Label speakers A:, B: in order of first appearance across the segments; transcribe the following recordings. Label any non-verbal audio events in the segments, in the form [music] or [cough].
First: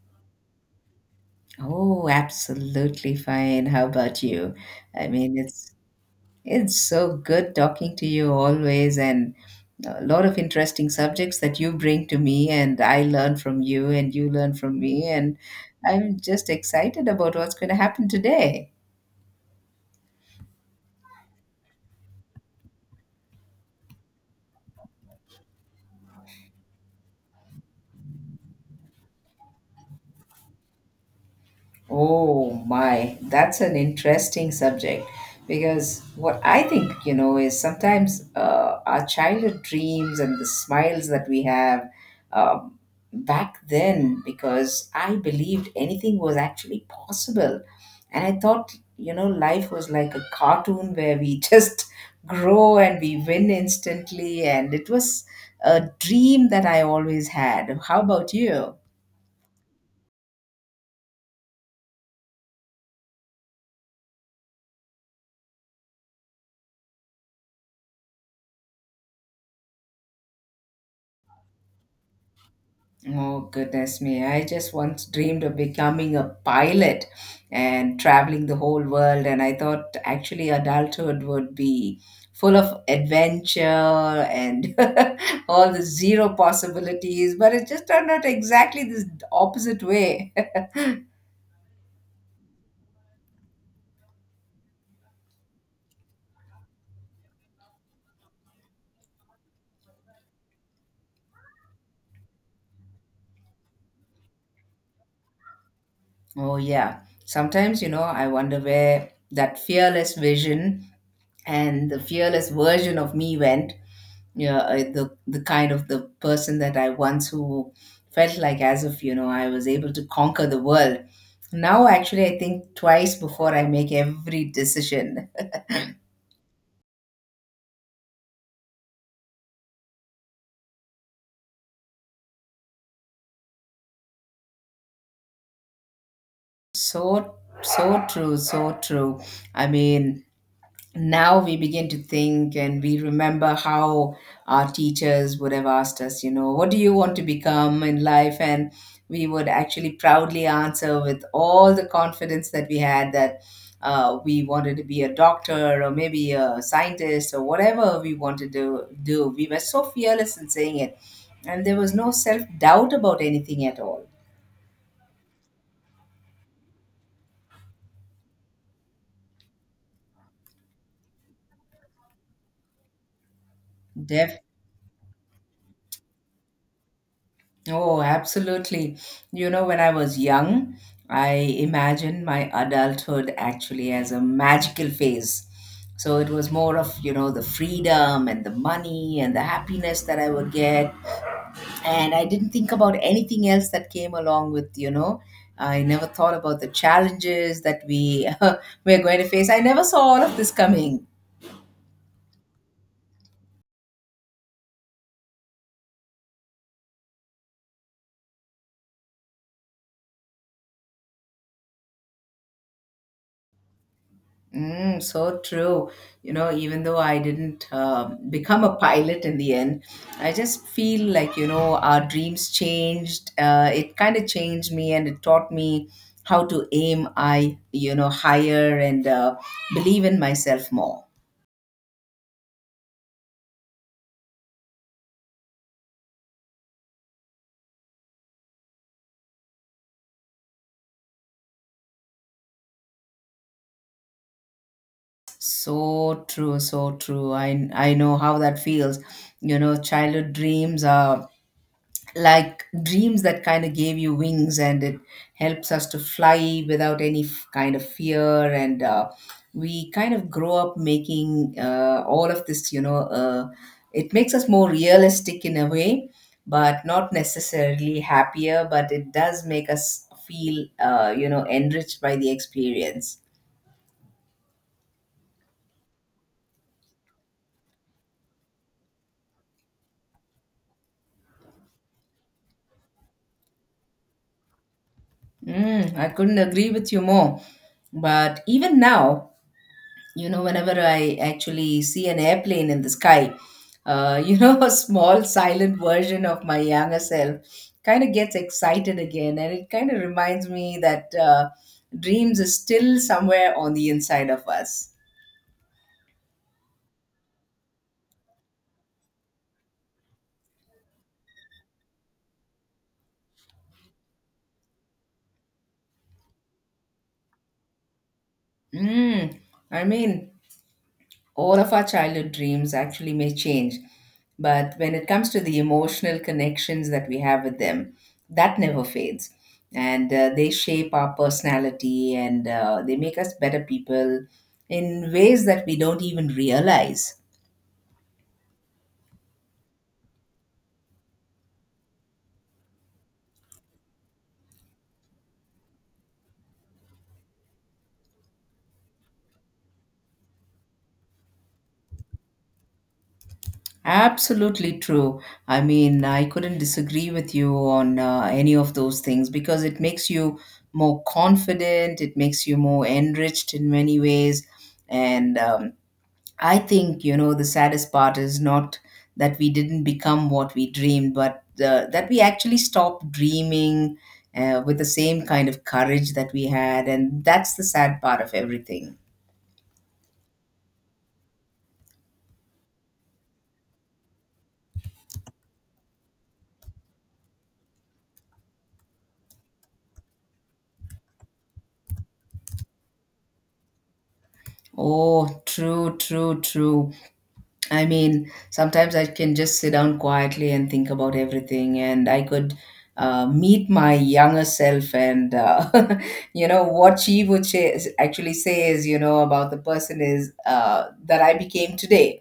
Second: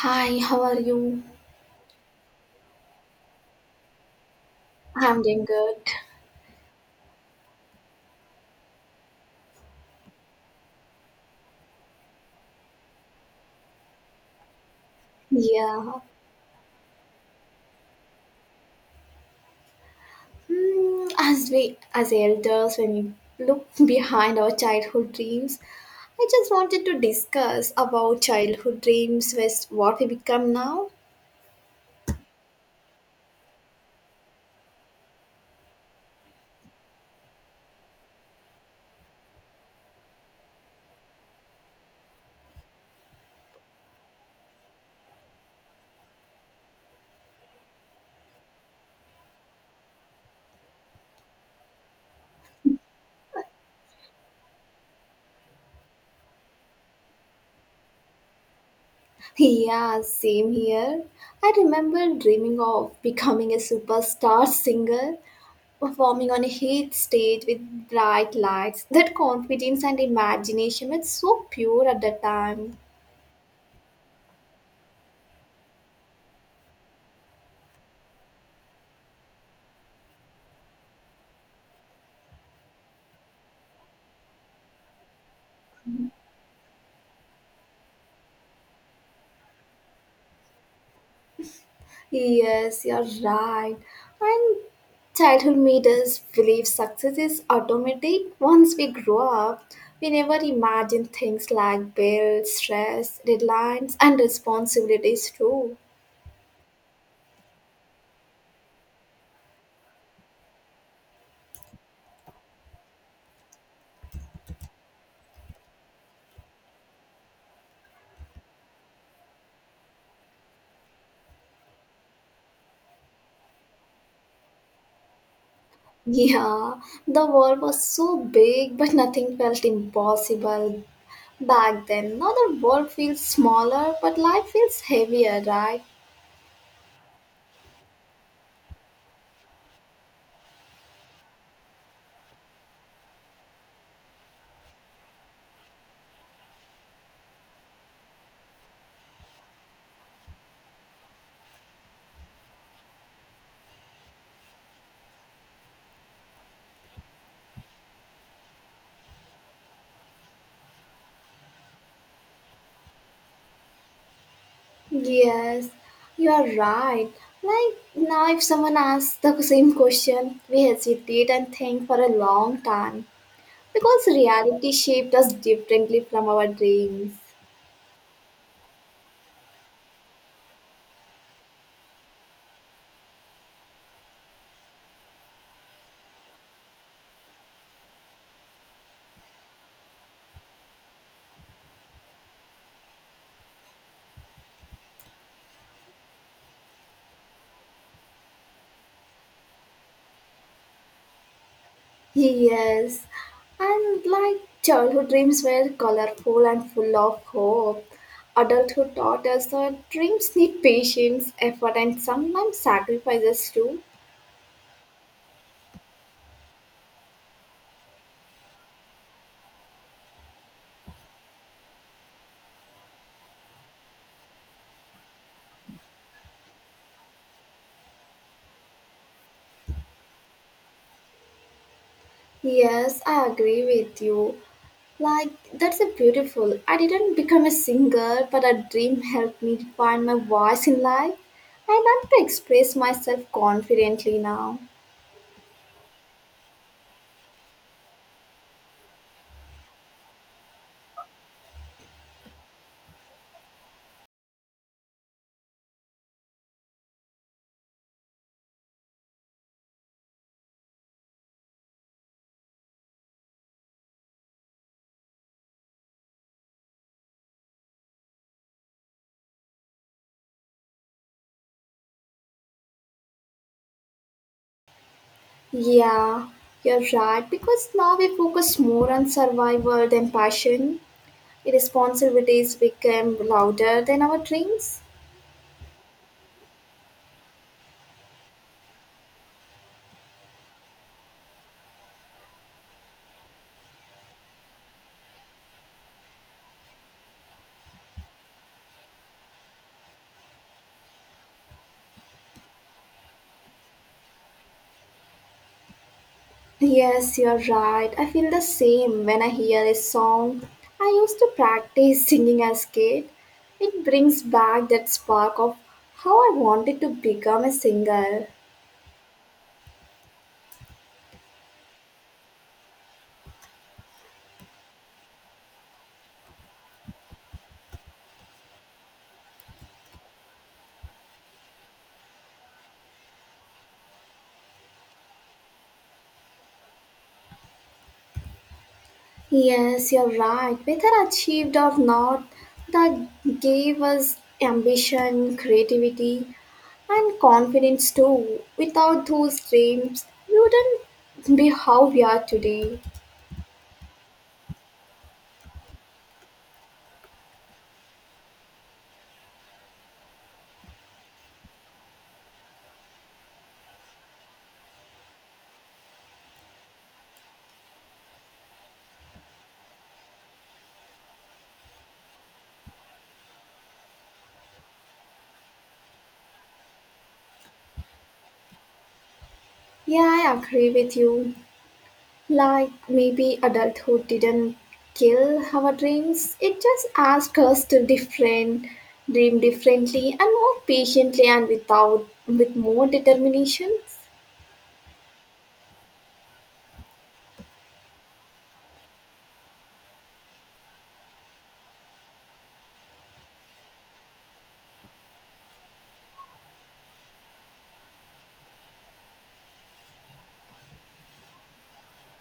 A: Hi, how are you?
B: Oh, absolutely fine. How about you? I
A: I'm
B: mean,
A: doing
B: it's
A: good.
B: it's so good talking to you always, and a lot of interesting subjects that you bring to me, and I learn from you, and you learn from me, and
A: Yeah.
B: I'm just excited about what's going to happen today.
A: As we, as elders, when we look [laughs] behind our childhood dreams, I just wanted to discuss about childhood dreams with what we become now.
B: Oh my, that's an interesting subject because what I think, you know, is sometimes our childhood dreams and the smiles that we have um, back then, because I believed anything was actually possible. And I thought, you know, life was like a cartoon where we [laughs] just grow and we win instantly. And it was a dream that I always had. How about you?
A: [laughs] Yeah, same here. I remember dreaming of becoming a superstar singer, performing on a huge stage with bright lights. That confidence and imagination were so pure at the time.
B: Oh, goodness me. I just once dreamed of becoming a pilot and traveling the whole world. And I thought actually adulthood would be full of adventure and [laughs] all the zero possibilities. But it just turned out exactly this opposite way. [laughs]
A: Yes, you're right. And childhood made us believe success is automatic. Once we grow up, we never imagine things like bills, stress, deadlines, and responsibilities too.
B: Oh, yeah. Sometimes, you know, I wonder where that fearless vision and the fearless version of me went. Yeah, I, the kind of the person that I once who felt like as if you know I was able to conquer the world. Now, actually, I think twice before I make every decision.
A: Yeah, the world was so big, but nothing felt impossible back then. Now the world feels smaller, but life feels heavier, right?
B: So so true, so true. I mean, now we begin to think and we remember how our teachers would have asked us, you know, what do you want to become in life? And we would actually proudly answer with all the confidence that we had that we wanted to be a doctor or maybe a scientist or whatever we wanted to do. We were so fearless in saying it, and there was no self doubt about anything at all.
A: Yes, you are right. Like now, if someone asks the same question, we hesitate and think for a long time because reality shaped us differently from our dreams.
B: Oh, absolutely. You know, when I was young, I imagined my adulthood actually as a magical phase. So it was more of, you know, the freedom and the money and the happiness that I would get. And I didn't think about anything else that came along with, you know, I never thought about the challenges that we [laughs] we're going to face. I never saw all of this coming.
A: Yes, and like childhood dreams were colorful and full of hope. Adulthood taught us that dreams need patience, effort, and sometimes sacrifices too.
B: Mm, so true. You know, even though I didn't become a pilot in the end, I just feel like, you know, our dreams changed. It kind of changed me and it taught me how to you know, higher and believe in myself more.
A: Yes, I agree with you. Like, that's a beautiful. I didn't become a singer, but a dream helped me find my voice in life. I learned to express myself confidently now.
B: So true, so true. I know how that feels. You know, childhood dreams are like dreams that kind of gave you wings and it helps us to fly without any kind of fear and we kind of grow up making all of this you know it makes us more realistic in a way but not necessarily happier, but it does make us feel you know, enriched by the experience.
A: Yeah, you're right, because now we focus more on survival than passion. Responsibilities became louder than our dreams.
B: Mm, I couldn't agree with you more, but even now, you know, whenever I actually see an airplane in the sky, you know, [laughs] a small silent version of my younger self kind of gets excited again and it kind of reminds me that dreams are still somewhere on the inside of us.
A: Yes, you're right. I feel the same when I hear a song. I used to practice singing as kid. It brings back that spark of how I wanted to become a singer.
B: Mm, I mean, all of our childhood dreams actually may change. But when it comes to the emotional connections that we have with them, that never fades. And they shape our personality and they make us better people in ways that we don't even realize.
A: Yes, you're right. Whether achieved or not, that gave us ambition, creativity, and confidence too. Without those dreams, we wouldn't be how we are today.
B: Absolutely true. I mean, I couldn't disagree with you on any of those things because it makes you more confident, it makes you more enriched in many ways, and I think, you know, the saddest part is not that we didn't become what we dreamed, but that we actually stopped dreaming with the same kind of courage that we had. And that's the sad part of everything.
A: Yeah, I agree with you. Like maybe adulthood didn't kill our dreams, it just asked us to different dream differently and more patiently and without with more determination.
B: Oh, true, true, true. I mean, sometimes I can just sit down quietly and think about everything, and I could meet my younger self, and [laughs] you know what she would actually say is, you know, about the person is that I became today.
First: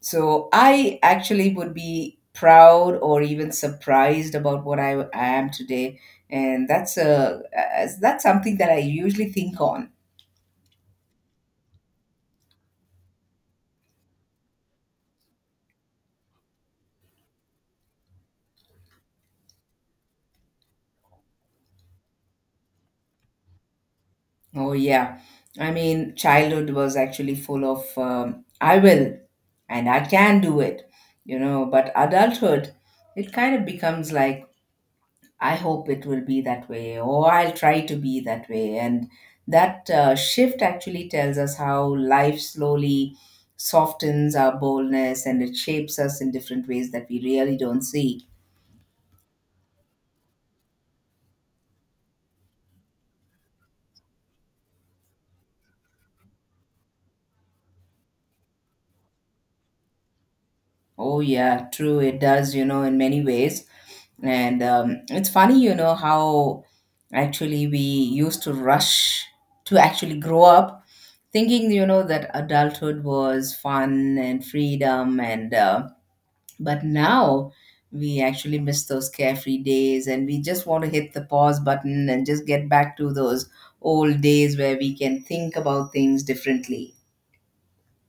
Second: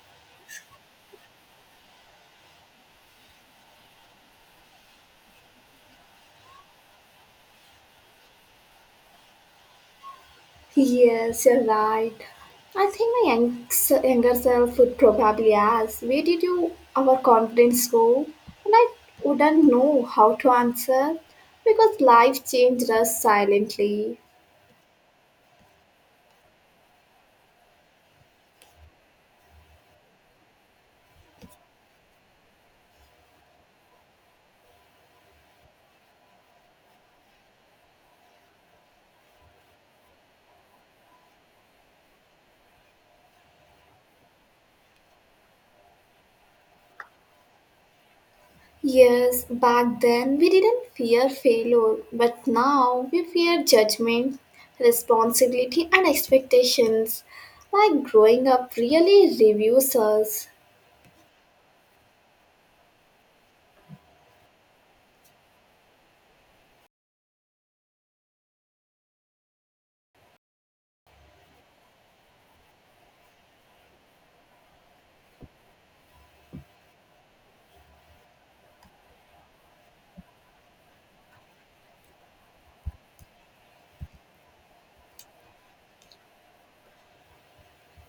B: So I actually would be proud or even surprised about what I am today, and that's something that I usually think on.
A: Yes, you're right. I think younger self would probably ask, where did you our confidence go? And I wouldn't know how to answer because life changed us silently.
B: Oh yeah, I mean, childhood was actually full of I will and I can do it, you know. But adulthood, it kind of becomes like I hope it will be that way, or I'll try to be that way. And that shift actually tells us how life slowly softens our boldness and it shapes us in different ways that we really don't see.
A: Yes, back then we didn't fear failure, but now we fear judgment, responsibility, and expectations. Like growing up really reviews us.
B: Oh, yeah, true, it does, you know, in many ways. And it's funny, you know, how actually we used to rush to actually grow up, thinking, you know, that adulthood was fun and freedom and but now we actually miss those carefree days and we just want to hit the pause button and just get back to those old days where we can think about things differently.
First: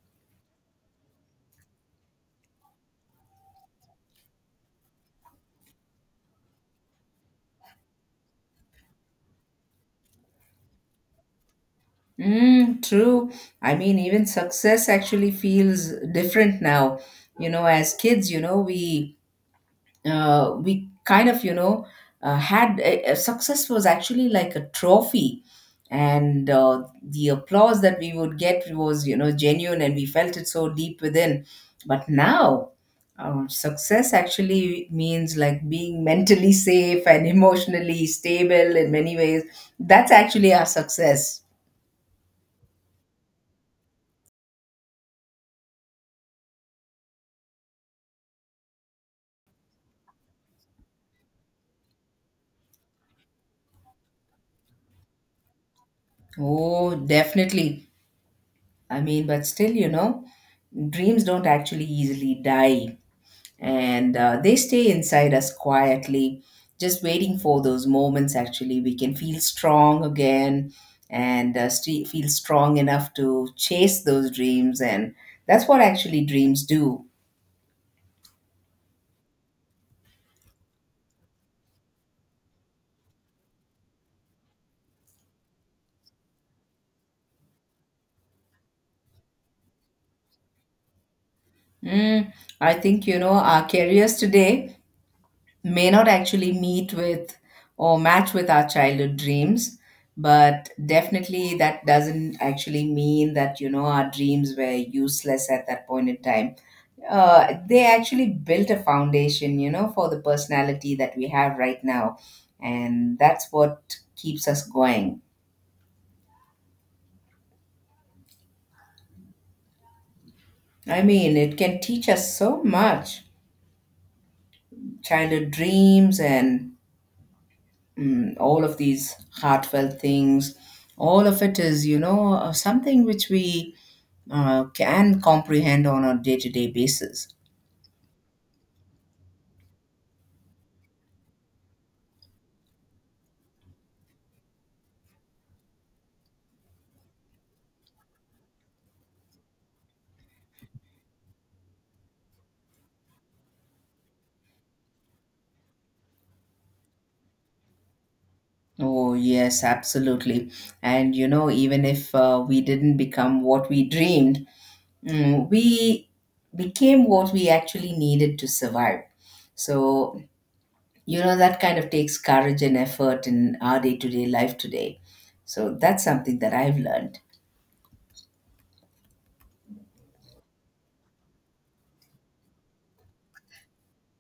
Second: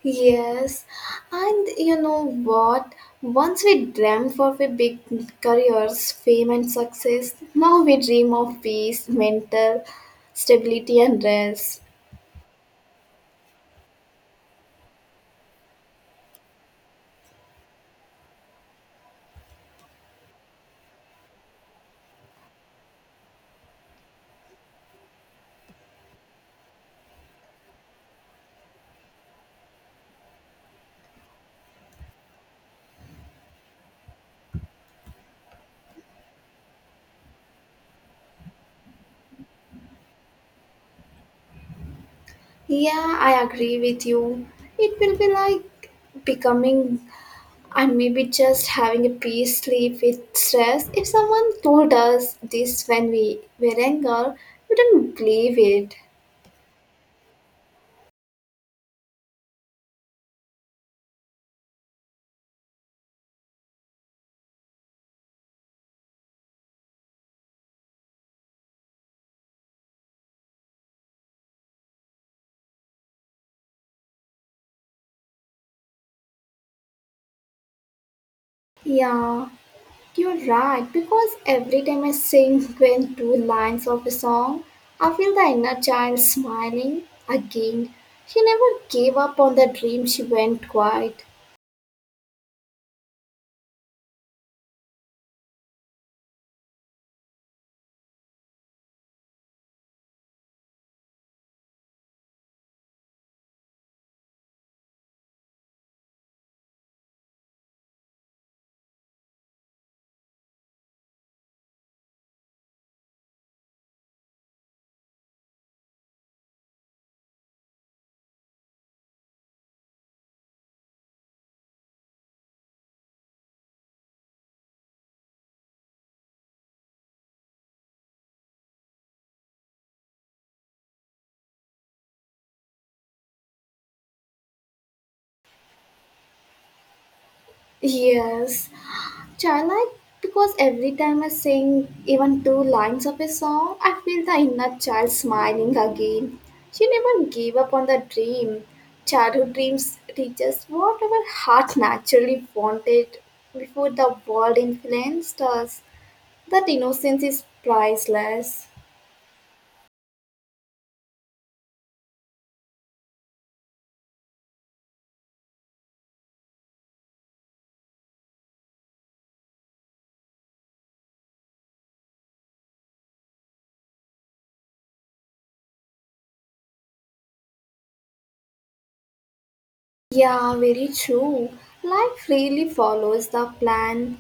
A: Yes, and you know what? Once we dreamt of a big careers, fame, and success, now we dream of peace, mental stability, and rest.
B: Mm, true. I mean, even success actually feels different now. You know, as kids, you know, we kind of you know had a success was actually like a trophy and the applause that we would get was, you know, genuine, and we felt it so deep within. But now success actually means like being mentally safe and emotionally stable in many ways. That's actually our success.
A: Yeah, I agree with you. It will be like becoming and maybe just having a peace sleep with stress. If someone told us this when we were younger, we didn't believe it.
B: Oh, definitely. I mean, but still, you know, dreams don't actually easily die, and they stay inside us quietly, just waiting for those moments actually we can feel strong again, and feel strong enough to chase those dreams, and that's what actually dreams do.
A: Yeah, you're right. Because every time I sing when two lines of a song, I feel the inner child smiling again. She never gave up on the dream. She went quiet.
B: Mm, I think, you know, our careers today may not actually meet with or match with our childhood dreams, but definitely that doesn't actually mean that, you know, our dreams were useless at that point in time. They actually built a foundation, you know, for the personality that we have right now. And that's what keeps us going. I mean, it can teach us so much, childhood dreams, and mm, all of these heartfelt things. All of it is, you know, something which we can comprehend on a day to day basis.
A: Yes. Childlike because every time I sing even two lines of a song, I feel the inner child smiling again. She never gave up on the dream. Childhood dreams teach us what our heart naturally wanted before the world influenced us. That innocence is priceless.
B: Oh, yes, absolutely. And, you know, even if we didn't become what we dreamed, mm, we became what we actually needed to survive. So, you know, that kind of takes courage and effort in our day to day life today. So, that's something that I've learned.
A: Yeah, very true. Life really follows the plan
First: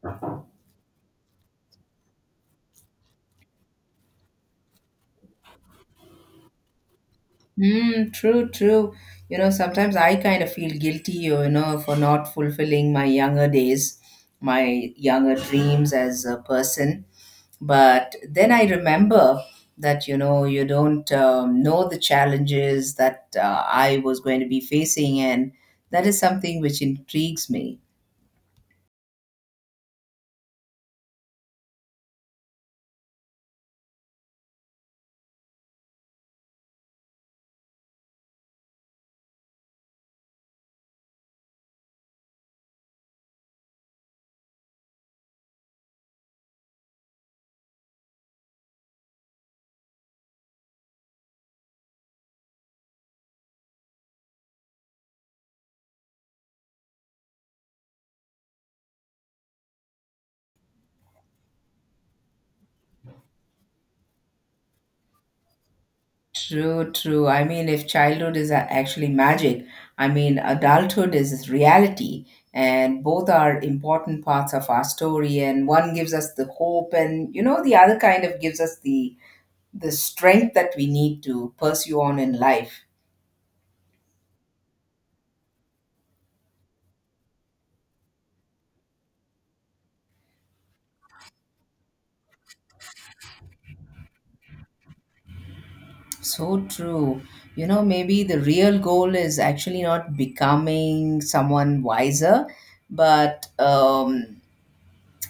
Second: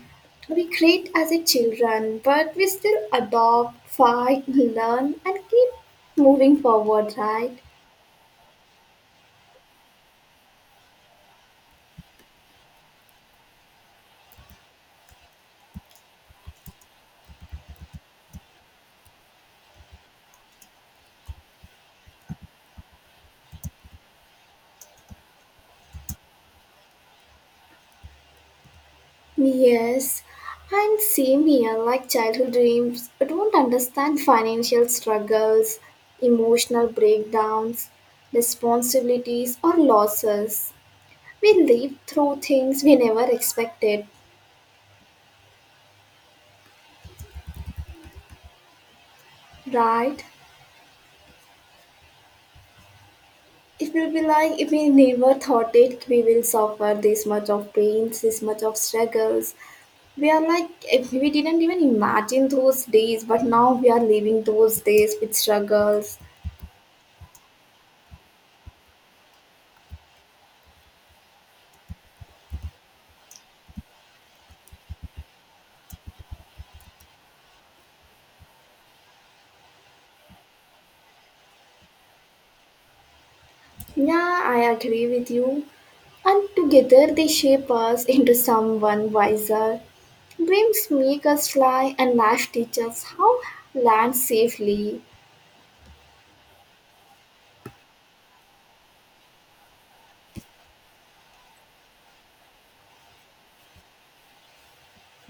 A: we create as a children, but we still adopt, fight, [laughs] learn, and keep moving forward, right?
B: Mm, true, true. You know, sometimes I kind of feel guilty, you know, for not fulfilling my younger days, my younger dreams as a person. But then I remember that, you know, you don't know the challenges that I was going to be facing. And that is something which intrigues me.
A: Yes, and same here, like childhood dreams, I don't understand financial struggles, emotional breakdowns, responsibilities, or losses. We live through things we never expected, right? It will be like if we never thought it, we will suffer this much of pains, this much of struggles. We are like, if we didn't even imagine those days, but now we are living those days with struggles.
B: True, true. I mean, if childhood is actually magic, I mean, adulthood is reality, and both are important parts of our story. And one gives us the hope, and, you know, the other kind of gives us the strength that we need to pursue on in life.
A: Yeah, I agree with you. And together they shape us into someone wiser. Dreams make us fly and life teaches how land safely.
B: So true. You know, maybe the real goal is actually not becoming someone wiser, but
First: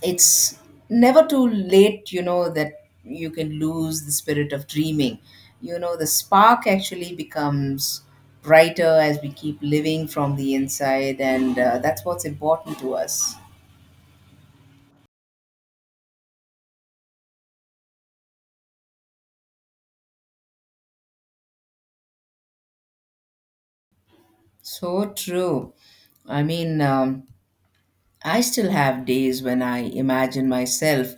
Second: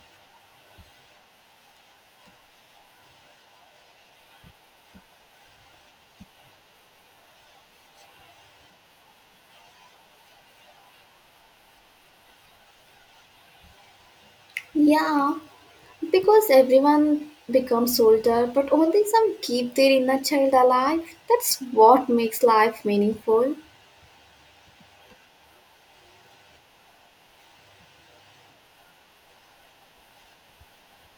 B: it's never too late, you know, that you can lose the spirit of dreaming. You know, the spark actually becomes brighter as we keep living from the inside, and that's what's important to us.
A: Yeah, because everyone becomes older, but only some keep their inner child alive. That's what makes life meaningful.
B: So true. I mean, I still have days when I imagine myself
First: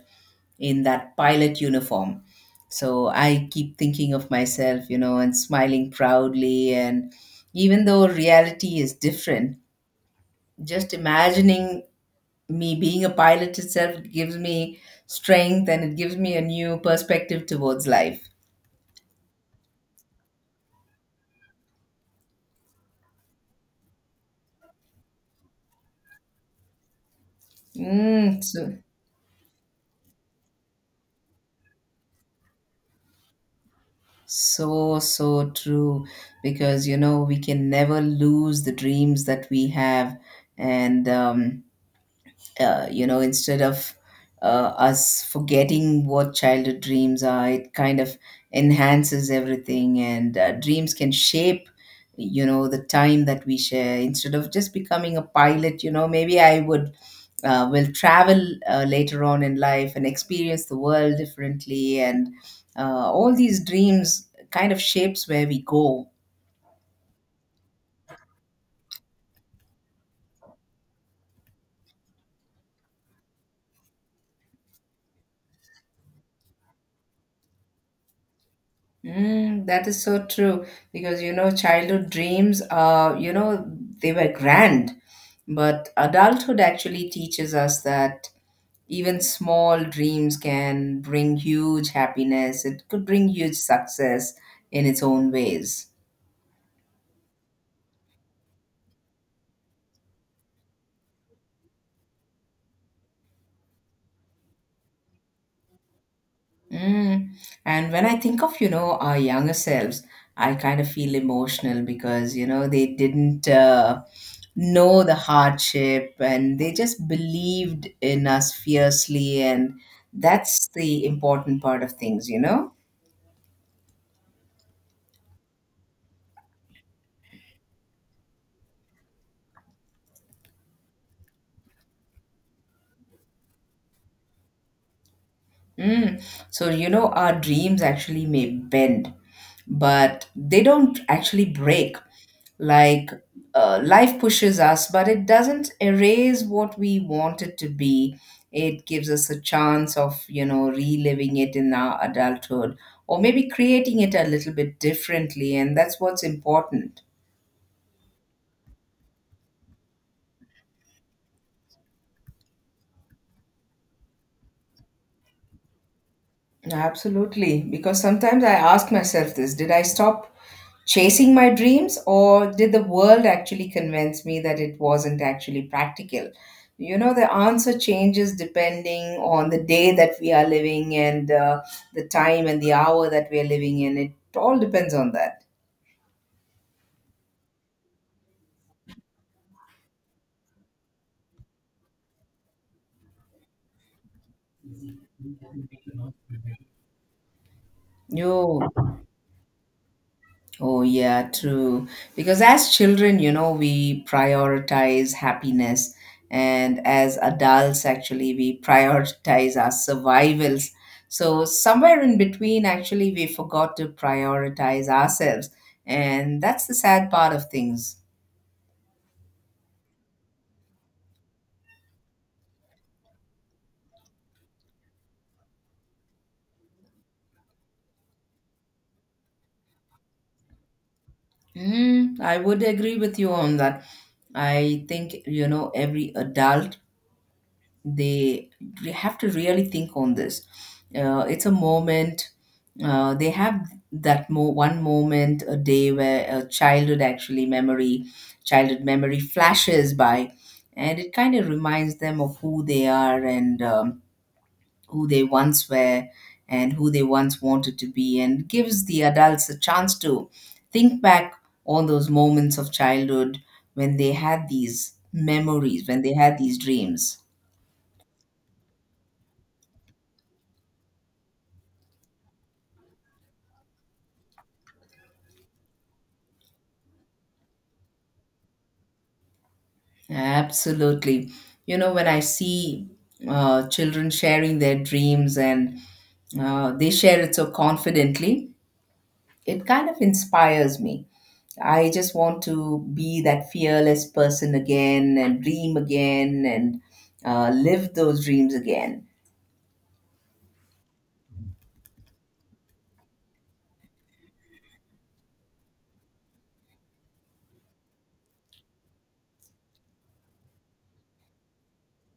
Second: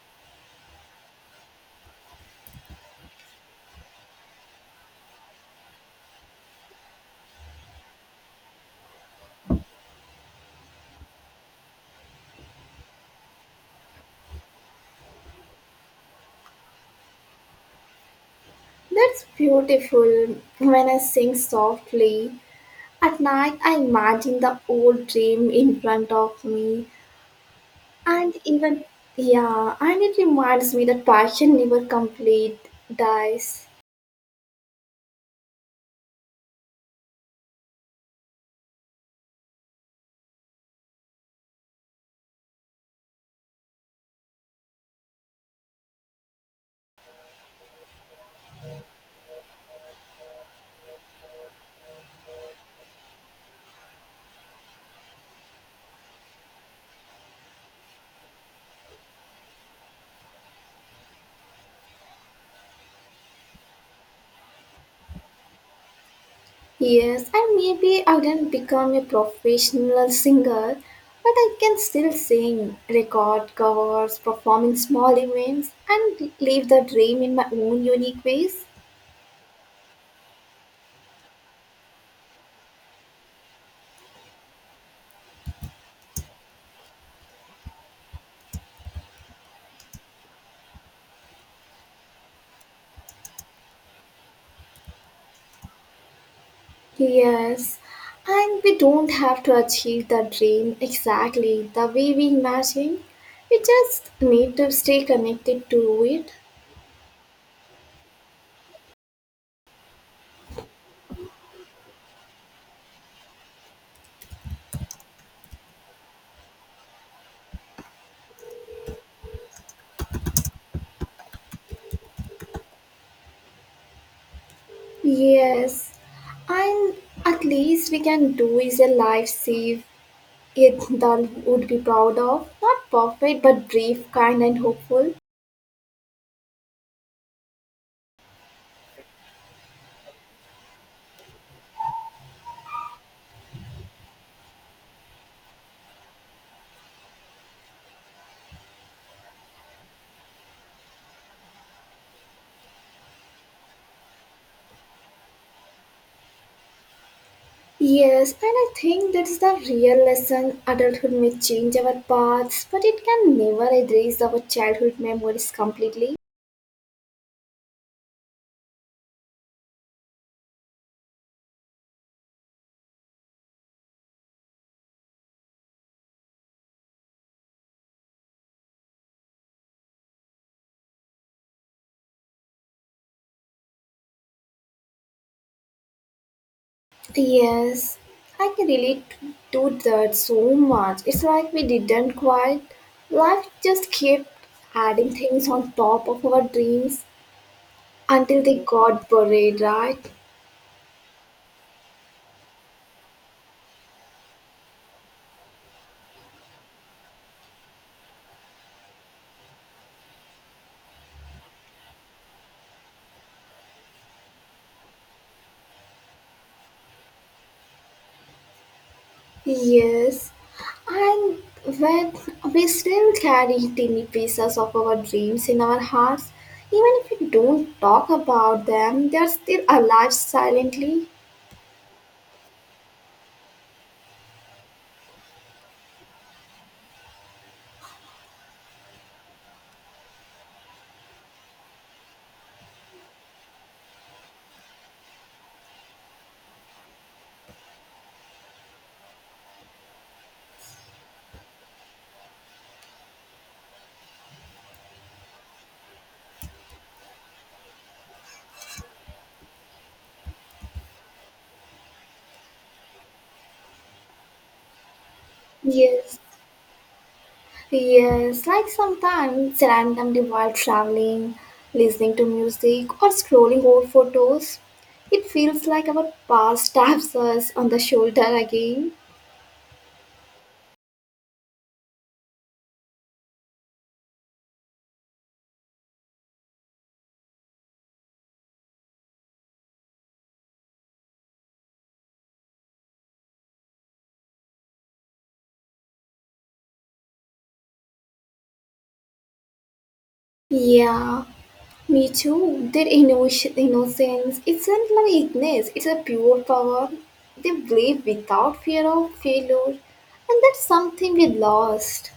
B: in that pilot uniform. So I keep thinking of myself, you know, and smiling proudly. And even though reality is different, just imagining me being a pilot itself gives me strength and it gives me a new perspective towards life.
A: That's beautiful. When I sing softly at night, I imagine the old dream in front of me, and
B: Mm, so,
A: even yeah, and it reminds me that passion never complete dies.
B: so, so true. Because, you know, we can never lose the dreams that we have. And, you know, instead of us forgetting what childhood dreams are, it kind of enhances everything, and dreams can shape, you know, the time that we share. Instead of just becoming a pilot, you know, maybe I would will travel later on in life and experience the world differently, and all these dreams kind of shapes where we go.
A: Yes, and maybe I didn't become a professional singer, but I can still sing, record covers, perform in small events, and live the dream in my own unique ways.
B: Mm, that is so true because, you know, childhood dreams are, you know, they were grand. But adulthood actually teaches us that even small dreams can bring huge happiness. It could bring huge success in its own ways.
A: Yes, and we don't have to achieve the dream exactly the way we imagine. We just need to stay connected to it.
B: Mm. And when I think of, you know, our younger selves, I kind of feel emotional because, you know, they didn't know the hardship and they just believed in us fiercely. And that's the important part of things, you know?
A: Yes, and at least we can do is a life save it that would be proud of. Not perfect, but brave, kind, and hopeful.
B: Mm. Our dreams actually may bend, but they don't actually break. Like, Life pushes us, but it doesn't erase what we want it to be. It gives us a chance of, reliving it in our adulthood or maybe creating it a little bit differently. And that's what's important.
A: Yes, and I think that's the real lesson. Adulthood may change our paths, but it can never erase our childhood memories completely.
B: Absolutely. Because sometimes I ask myself this, did I stop chasing my dreams or did the world actually convince me that it wasn't actually practical? You know, the answer changes depending on the day that we are living and the time and the hour that we are living in. It all depends on that.
A: Yes, I can relate to that so much. It's like we didn't quite. Life just kept adding things on top of our dreams until they
B: You
A: got buried, right?
B: Oh, yeah, true. Because as children, you know, we prioritize happiness. And as adults, actually, we prioritize our survivals. So, somewhere in between, actually, we forgot to prioritize ourselves. And that's the sad part of things.
A: Yes, and when we still carry tiny pieces of our dreams in our hearts, even if we don't talk about them, they are still alive silently.
B: Mm, I would agree with you on that. I think, you know, every adult, they have to really think on this. It's a moment they have that one moment a day where a childhood memory flashes by and it kind of reminds them of who they are, and who they once were and who they once wanted to be, and gives the adults a chance to think back on those moments of childhood when they had these memories, when they
A: Yes,
B: had these dreams.
A: yes, like sometimes randomly while traveling, listening to music, or scrolling old photos, it feels like our past [laughs] taps us on the shoulder again.
B: Absolutely. You know, when I see children sharing their dreams, and they share it so confidently, it kind of inspires me. I just want to be that fearless person again and dream again and live those dreams again.
A: Yeah, me too. Their innovation, innocence isn't like weakness, it's a pure power. They believe without fear of failure, and that's something we lost.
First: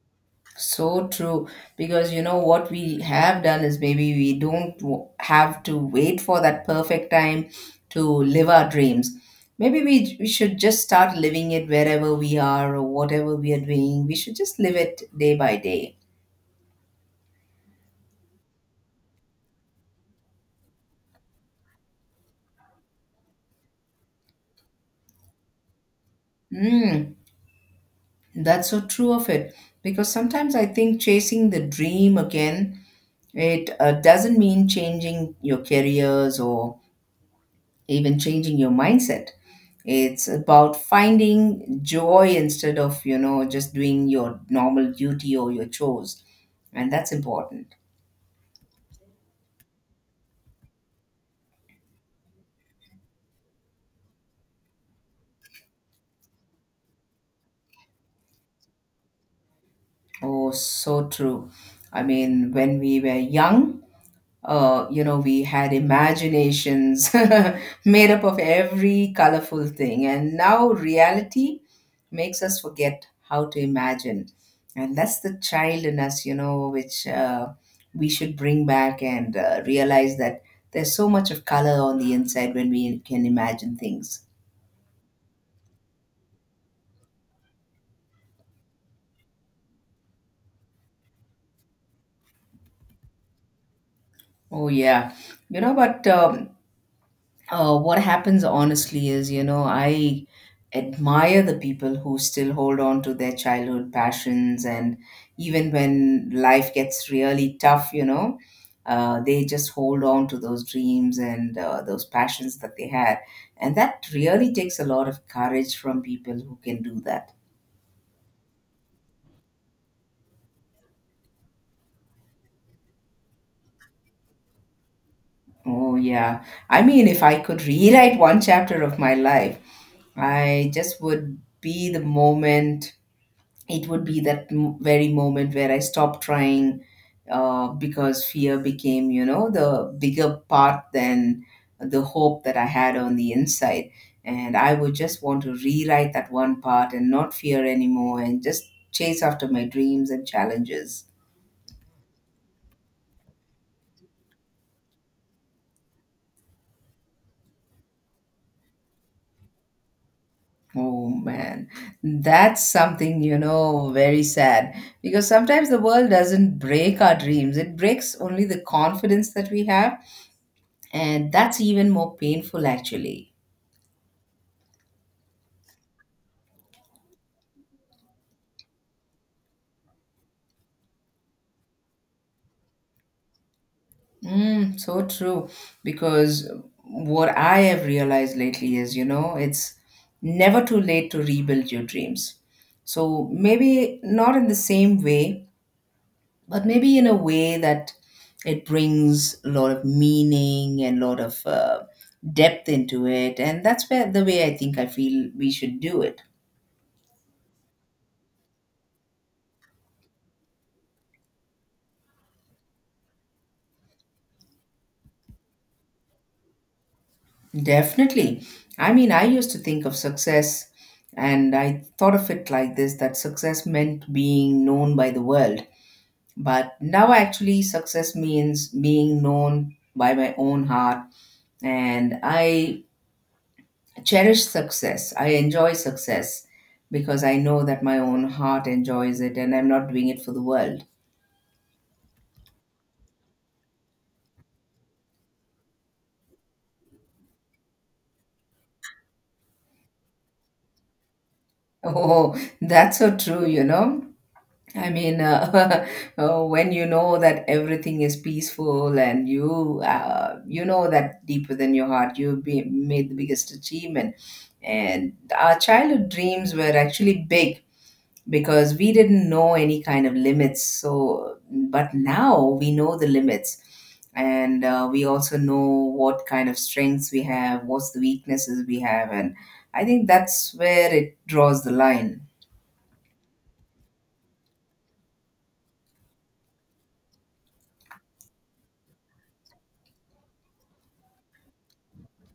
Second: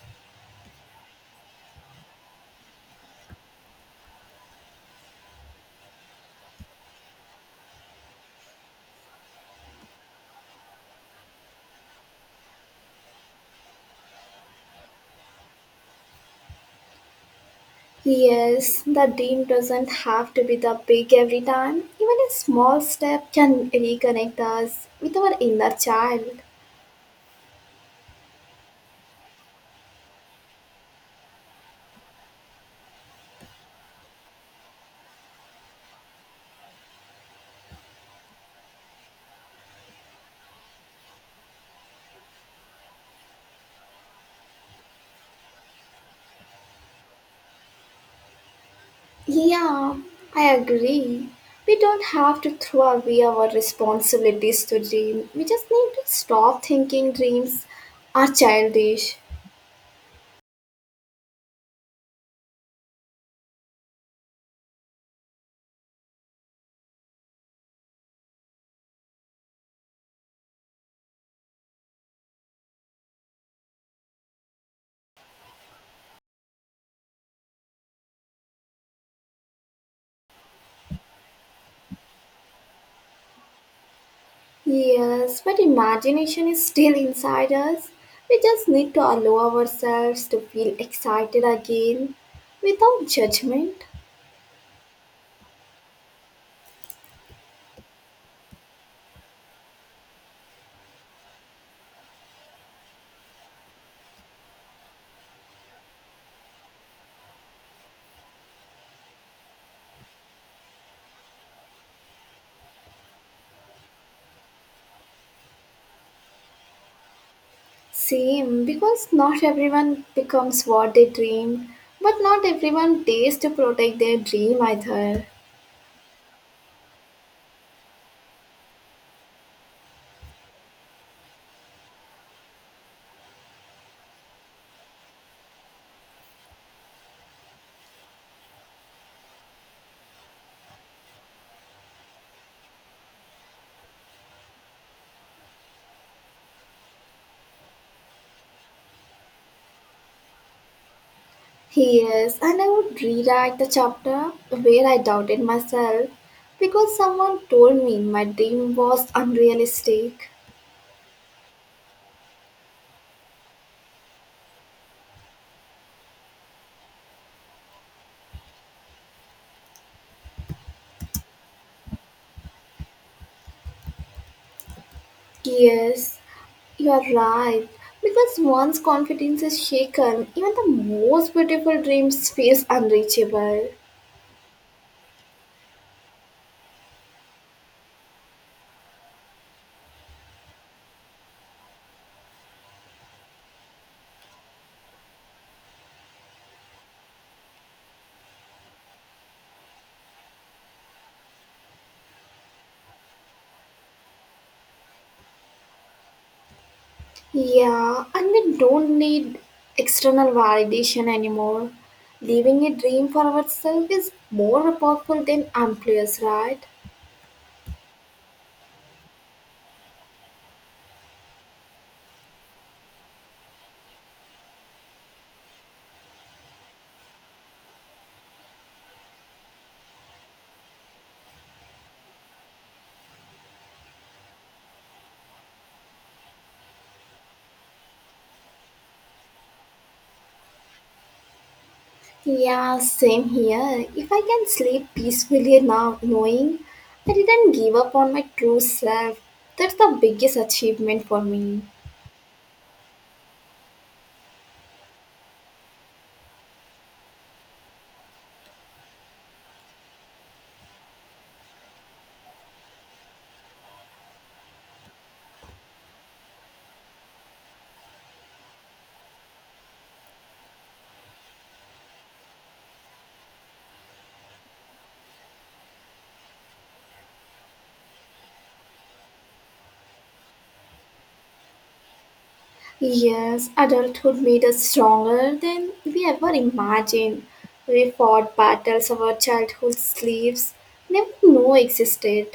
B: So true, because you know what we have done is maybe we don't have to wait for that perfect time to live our dreams. Maybe we should just start living it wherever we are or whatever we are doing. We should just live it day by day.
A: Yes, the dream doesn't have to be the big every time. Even a small step can reconnect us with our inner child.
B: Mm, that's so true of it, because sometimes I think chasing the dream again, it doesn't mean changing your careers or even changing your mindset. It's about finding joy instead of, you know, just doing your normal duty or your chores. And that's important.
A: Yeah, I agree. We don't have to throw away our responsibilities to dream. We just need to stop thinking dreams are childish.
B: Oh, so true. I mean, when we were young, we had imaginations [laughs] made up of every colorful thing. And now reality makes us forget how to imagine. And that's the child in us, you know, which we should bring back and realize that there's so much of color on the inside when we can imagine things.
A: Yes, but imagination is still inside us. We just need to allow ourselves to feel excited again without judgment.
B: Oh, yeah. You know, but What happens honestly is, you know, I admire the people who still hold on to their childhood passions, and even when life gets really tough, you know, they just hold on to those dreams and those passions that they had. And that really takes a lot of courage from people who can do that.
A: Same, because not everyone becomes what they dreamed, but not everyone dares to protect their dream either.
B: Oh, yeah. I mean, if I could [laughs] rewrite one chapter of my life, I just would be the moment it would be that very moment where I stopped trying because fear became, you know, the bigger part than the hope that I had on the inside. And I would just want to rewrite that one part and not fear anymore and just chase after my dreams and challenges.
A: Yes, and I would rewrite the chapter where I doubted myself because someone told me my dream was unrealistic.
B: Oh man, that's something, you know, very sad, because sometimes the world doesn't break our dreams, it breaks only the confidence that we have. And that's even more painful, actually.
A: Yes, you are right. Because once confidence is shaken, even the most beautiful dreams feels unreachable.
B: Mm, so true. Because what I have realized lately is, you know, it's never too late to rebuild your dreams. So maybe not in the same way, but maybe in a way that it brings a lot of meaning and a lot of depth into it. And that's where the way I think I feel we should do it.
A: Yeah, and we don't need external validation anymore. Living a dream for ourselves is more powerful than employers, right?
B: Definitely. I mean, I used to think of success, and I thought of it like this, that success meant being known by the world. But now, actually, success means being known by my own heart. And I cherish success. I enjoy success because I know that my own heart enjoys it and I'm not doing it for the world. [laughs]
A: Yeah, same here. If I can sleep peacefully now, knowing I didn't give up on my true self, that's the biggest achievement for me.
B: Oh, that's so true, you know. I mean, [laughs] when you know that everything is peaceful and you know that deep within your heart you've made the biggest achievement. And our childhood dreams were actually big because we didn't know any kind of limits, so but now we know the limits, and we also know what kind of strengths we have, what's the weaknesses we have, and I think that's where it draws the line.
A: Yes, adulthood made us stronger than we ever imagined. We fought battles our childhood sleeves never knew existed.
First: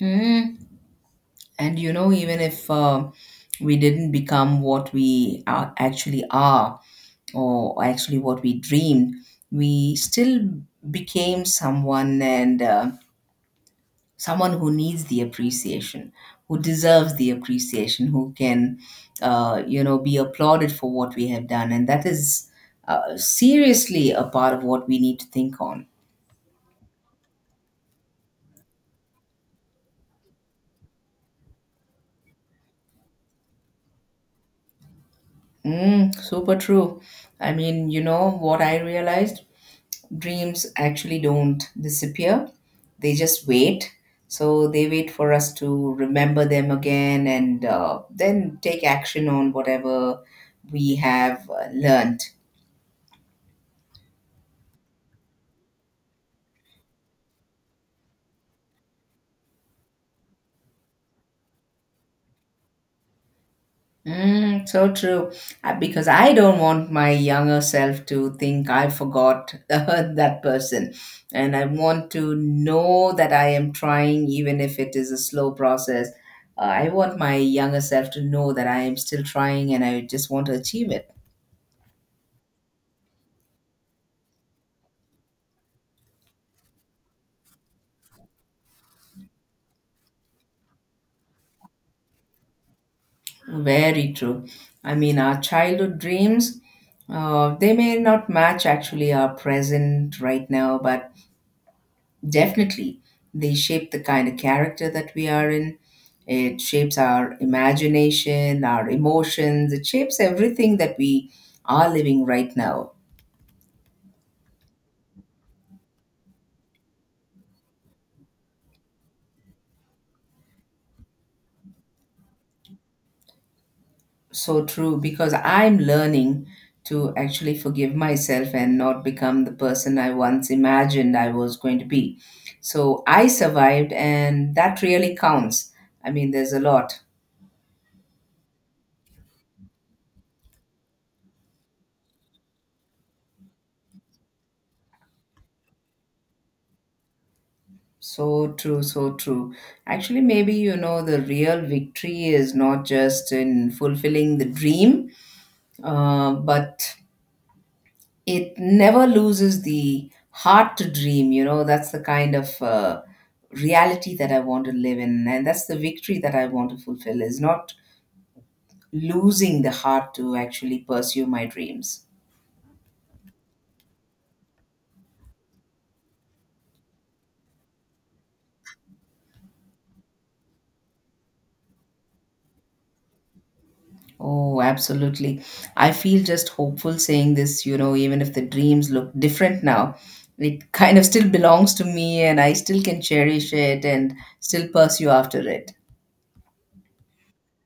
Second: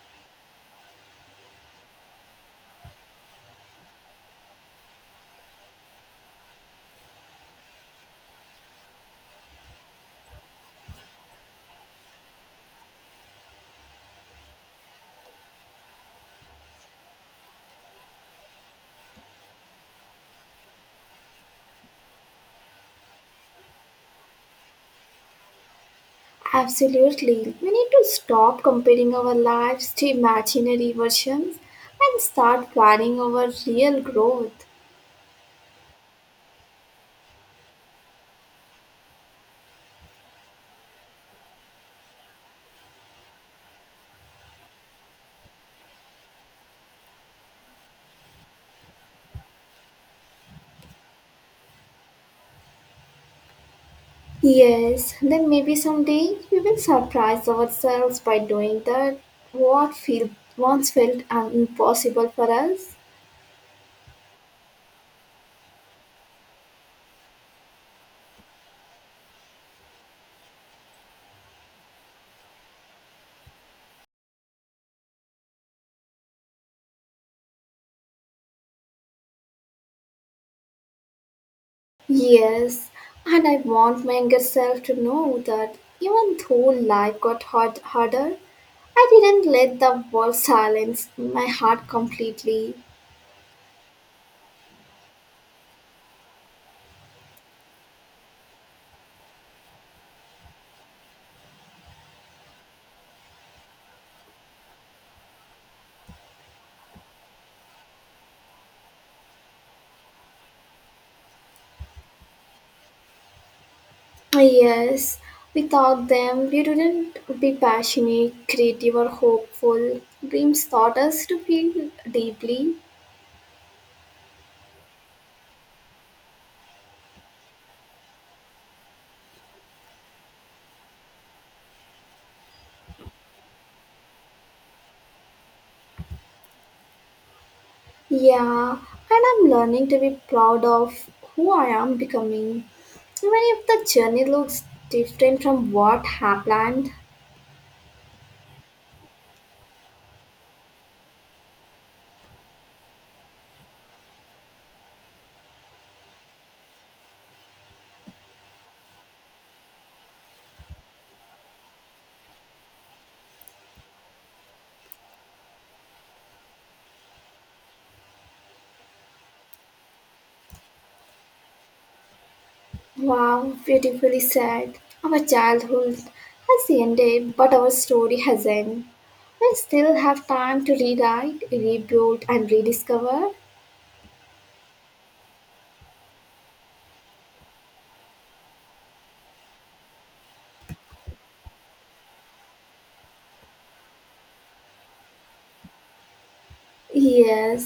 B: Mm, and you know, even if we didn't become what we are, actually are or actually what we dreamed, we still became someone, and someone who needs the appreciation, who deserves the appreciation, who can, you know, be applauded for what we have done. And that is seriously a part of what we need to think on.
A: Absolutely, we need to stop comparing our lives to imaginary versions and start planning our real growth.
B: Mm, super true. I mean, you know what I realized? Dreams actually don't disappear, they just wait. So they wait for us to remember them again and then take action on whatever we have learned.
A: Yes, then maybe someday we will surprise ourselves by doing what feel, once felt un- impossible for us.
B: Mm, so true. Because I don't want my younger self to think I forgot [laughs] that person. And I want to know that I am trying, even if it is a slow process. I want my younger self to know that I am still trying and I just want to achieve it.
A: Yes, and I want my younger self to know that even though life got harder, I didn't let the world silence my heart completely.
B: Very true. I mean, our childhood dreams, they may not match actually our present right now, but definitely, they shape the kind of character that we are in. It shapes our imagination, our emotions. It shapes everything that we are living right now.
A: Yes, without them, we wouldn't be passionate, creative, or hopeful. Dreams taught us to feel deeply.
B: So true, because I'm learning to actually forgive myself and not become the person I once imagined I was going to be. So I survived, and that really counts. I mean, there's a lot.
A: Yeah, and I'm learning to be proud of who I am becoming, even if the journey looks different from what I planned.
B: So true, so true. Actually, maybe, you know, the real victory is not just in fulfilling the dream, but it never loses the heart to dream. You know, that's the kind of reality that I want to live in, and that's the victory that I want to fulfill, is not losing the heart to actually pursue my dreams.
A: Wow, beautifully said. Our childhood has ended, but our story hasn't. We still have time to rewrite, rebuild, and rediscover.
B: Oh, absolutely. I feel just hopeful saying this, you know, even if the dreams look different now, it kind of still belongs to me and I still can cherish it and still pursue after it.
A: Yes,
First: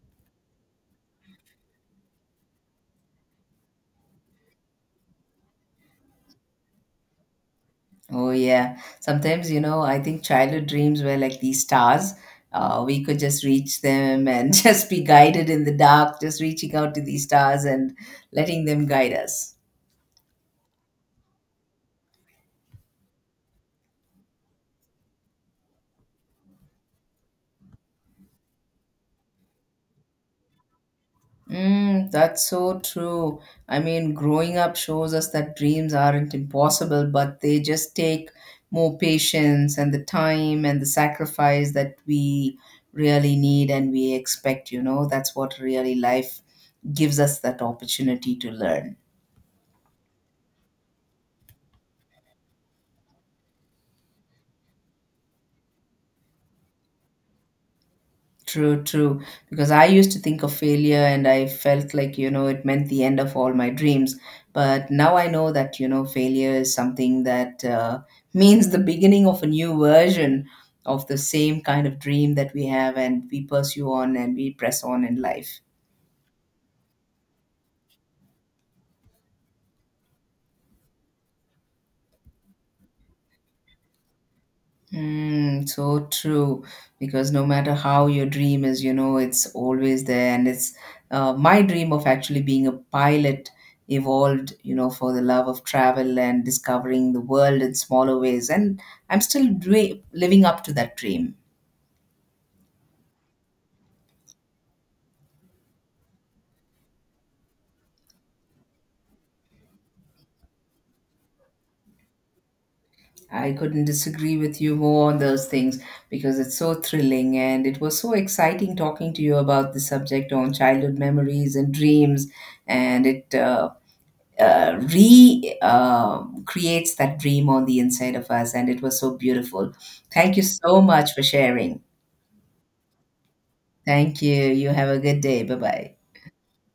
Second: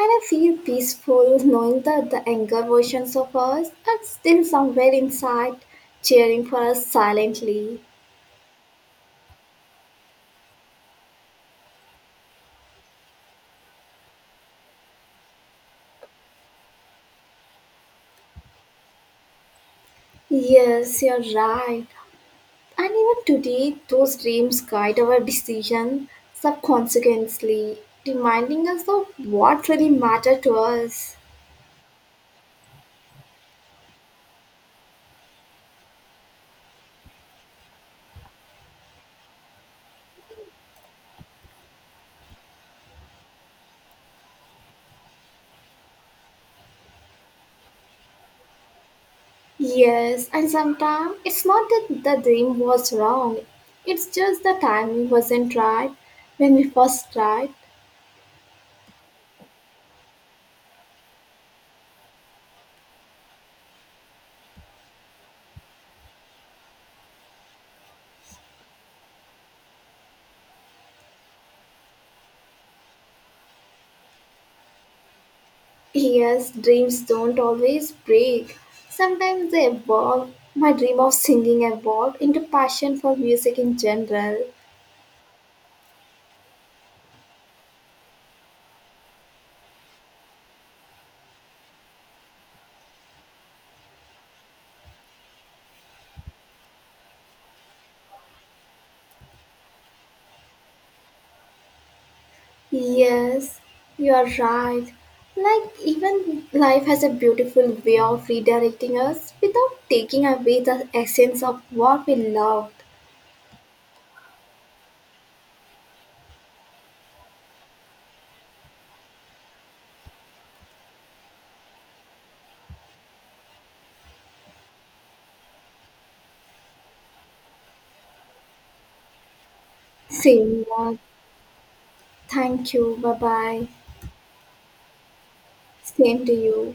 A: and I feel peaceful knowing that the younger versions of us are still somewhere inside, cheering for us silently.
B: Oh, yeah. Sometimes, you know, I think childhood dreams were like these stars. We could just reach them and [laughs] just be guided in the dark, just reaching out to these stars and letting them guide us.
A: Yes, you're right. And even today, those dreams guide our decision, subconsciously, reminding us of what really mattered to us.
B: Mm, that's so true. I mean, growing up shows us that dreams aren't impossible, but they just take more patience and the time and the sacrifice that we really need and we expect, you know. That's what really life gives us, that opportunity to learn.
A: Yes, and sometimes it's not that the dream was wrong, it's just the timing wasn't right when we first tried.
B: True, true. Because I used to think of failure and I felt like, you know, it meant the end of all my dreams. But now I know that, you know, failure is something that, [laughs] means the beginning of a new version of the same kind of dream that we have and we pursue on and we press on in life.
A: Yes, dreams don't always break. Sometimes they evolve. My dream of singing evolved into passion for music in general.
B: Mm, so true. Because no matter how your dream is, you know, it's always there. And it's my dream of actually being a pilot evolved, you know, for the love of travel and discovering the world in smaller ways. And I'm still living up to that dream.
A: Yes, you are right. Like, even life has a beautiful way of redirecting us without taking away the essence of what we loved.
B: I couldn't disagree with you more on those things because it's so thrilling and it was so exciting talking to you about the subject on childhood memories and dreams. And it re creates that dream on the inside of us. And it was so beautiful. Thank you
A: Same,
B: so
A: uh,
B: much for sharing.
A: Thank you. Bye bye.
B: Thank you. You have a good day. Bye bye.
A: Same to you.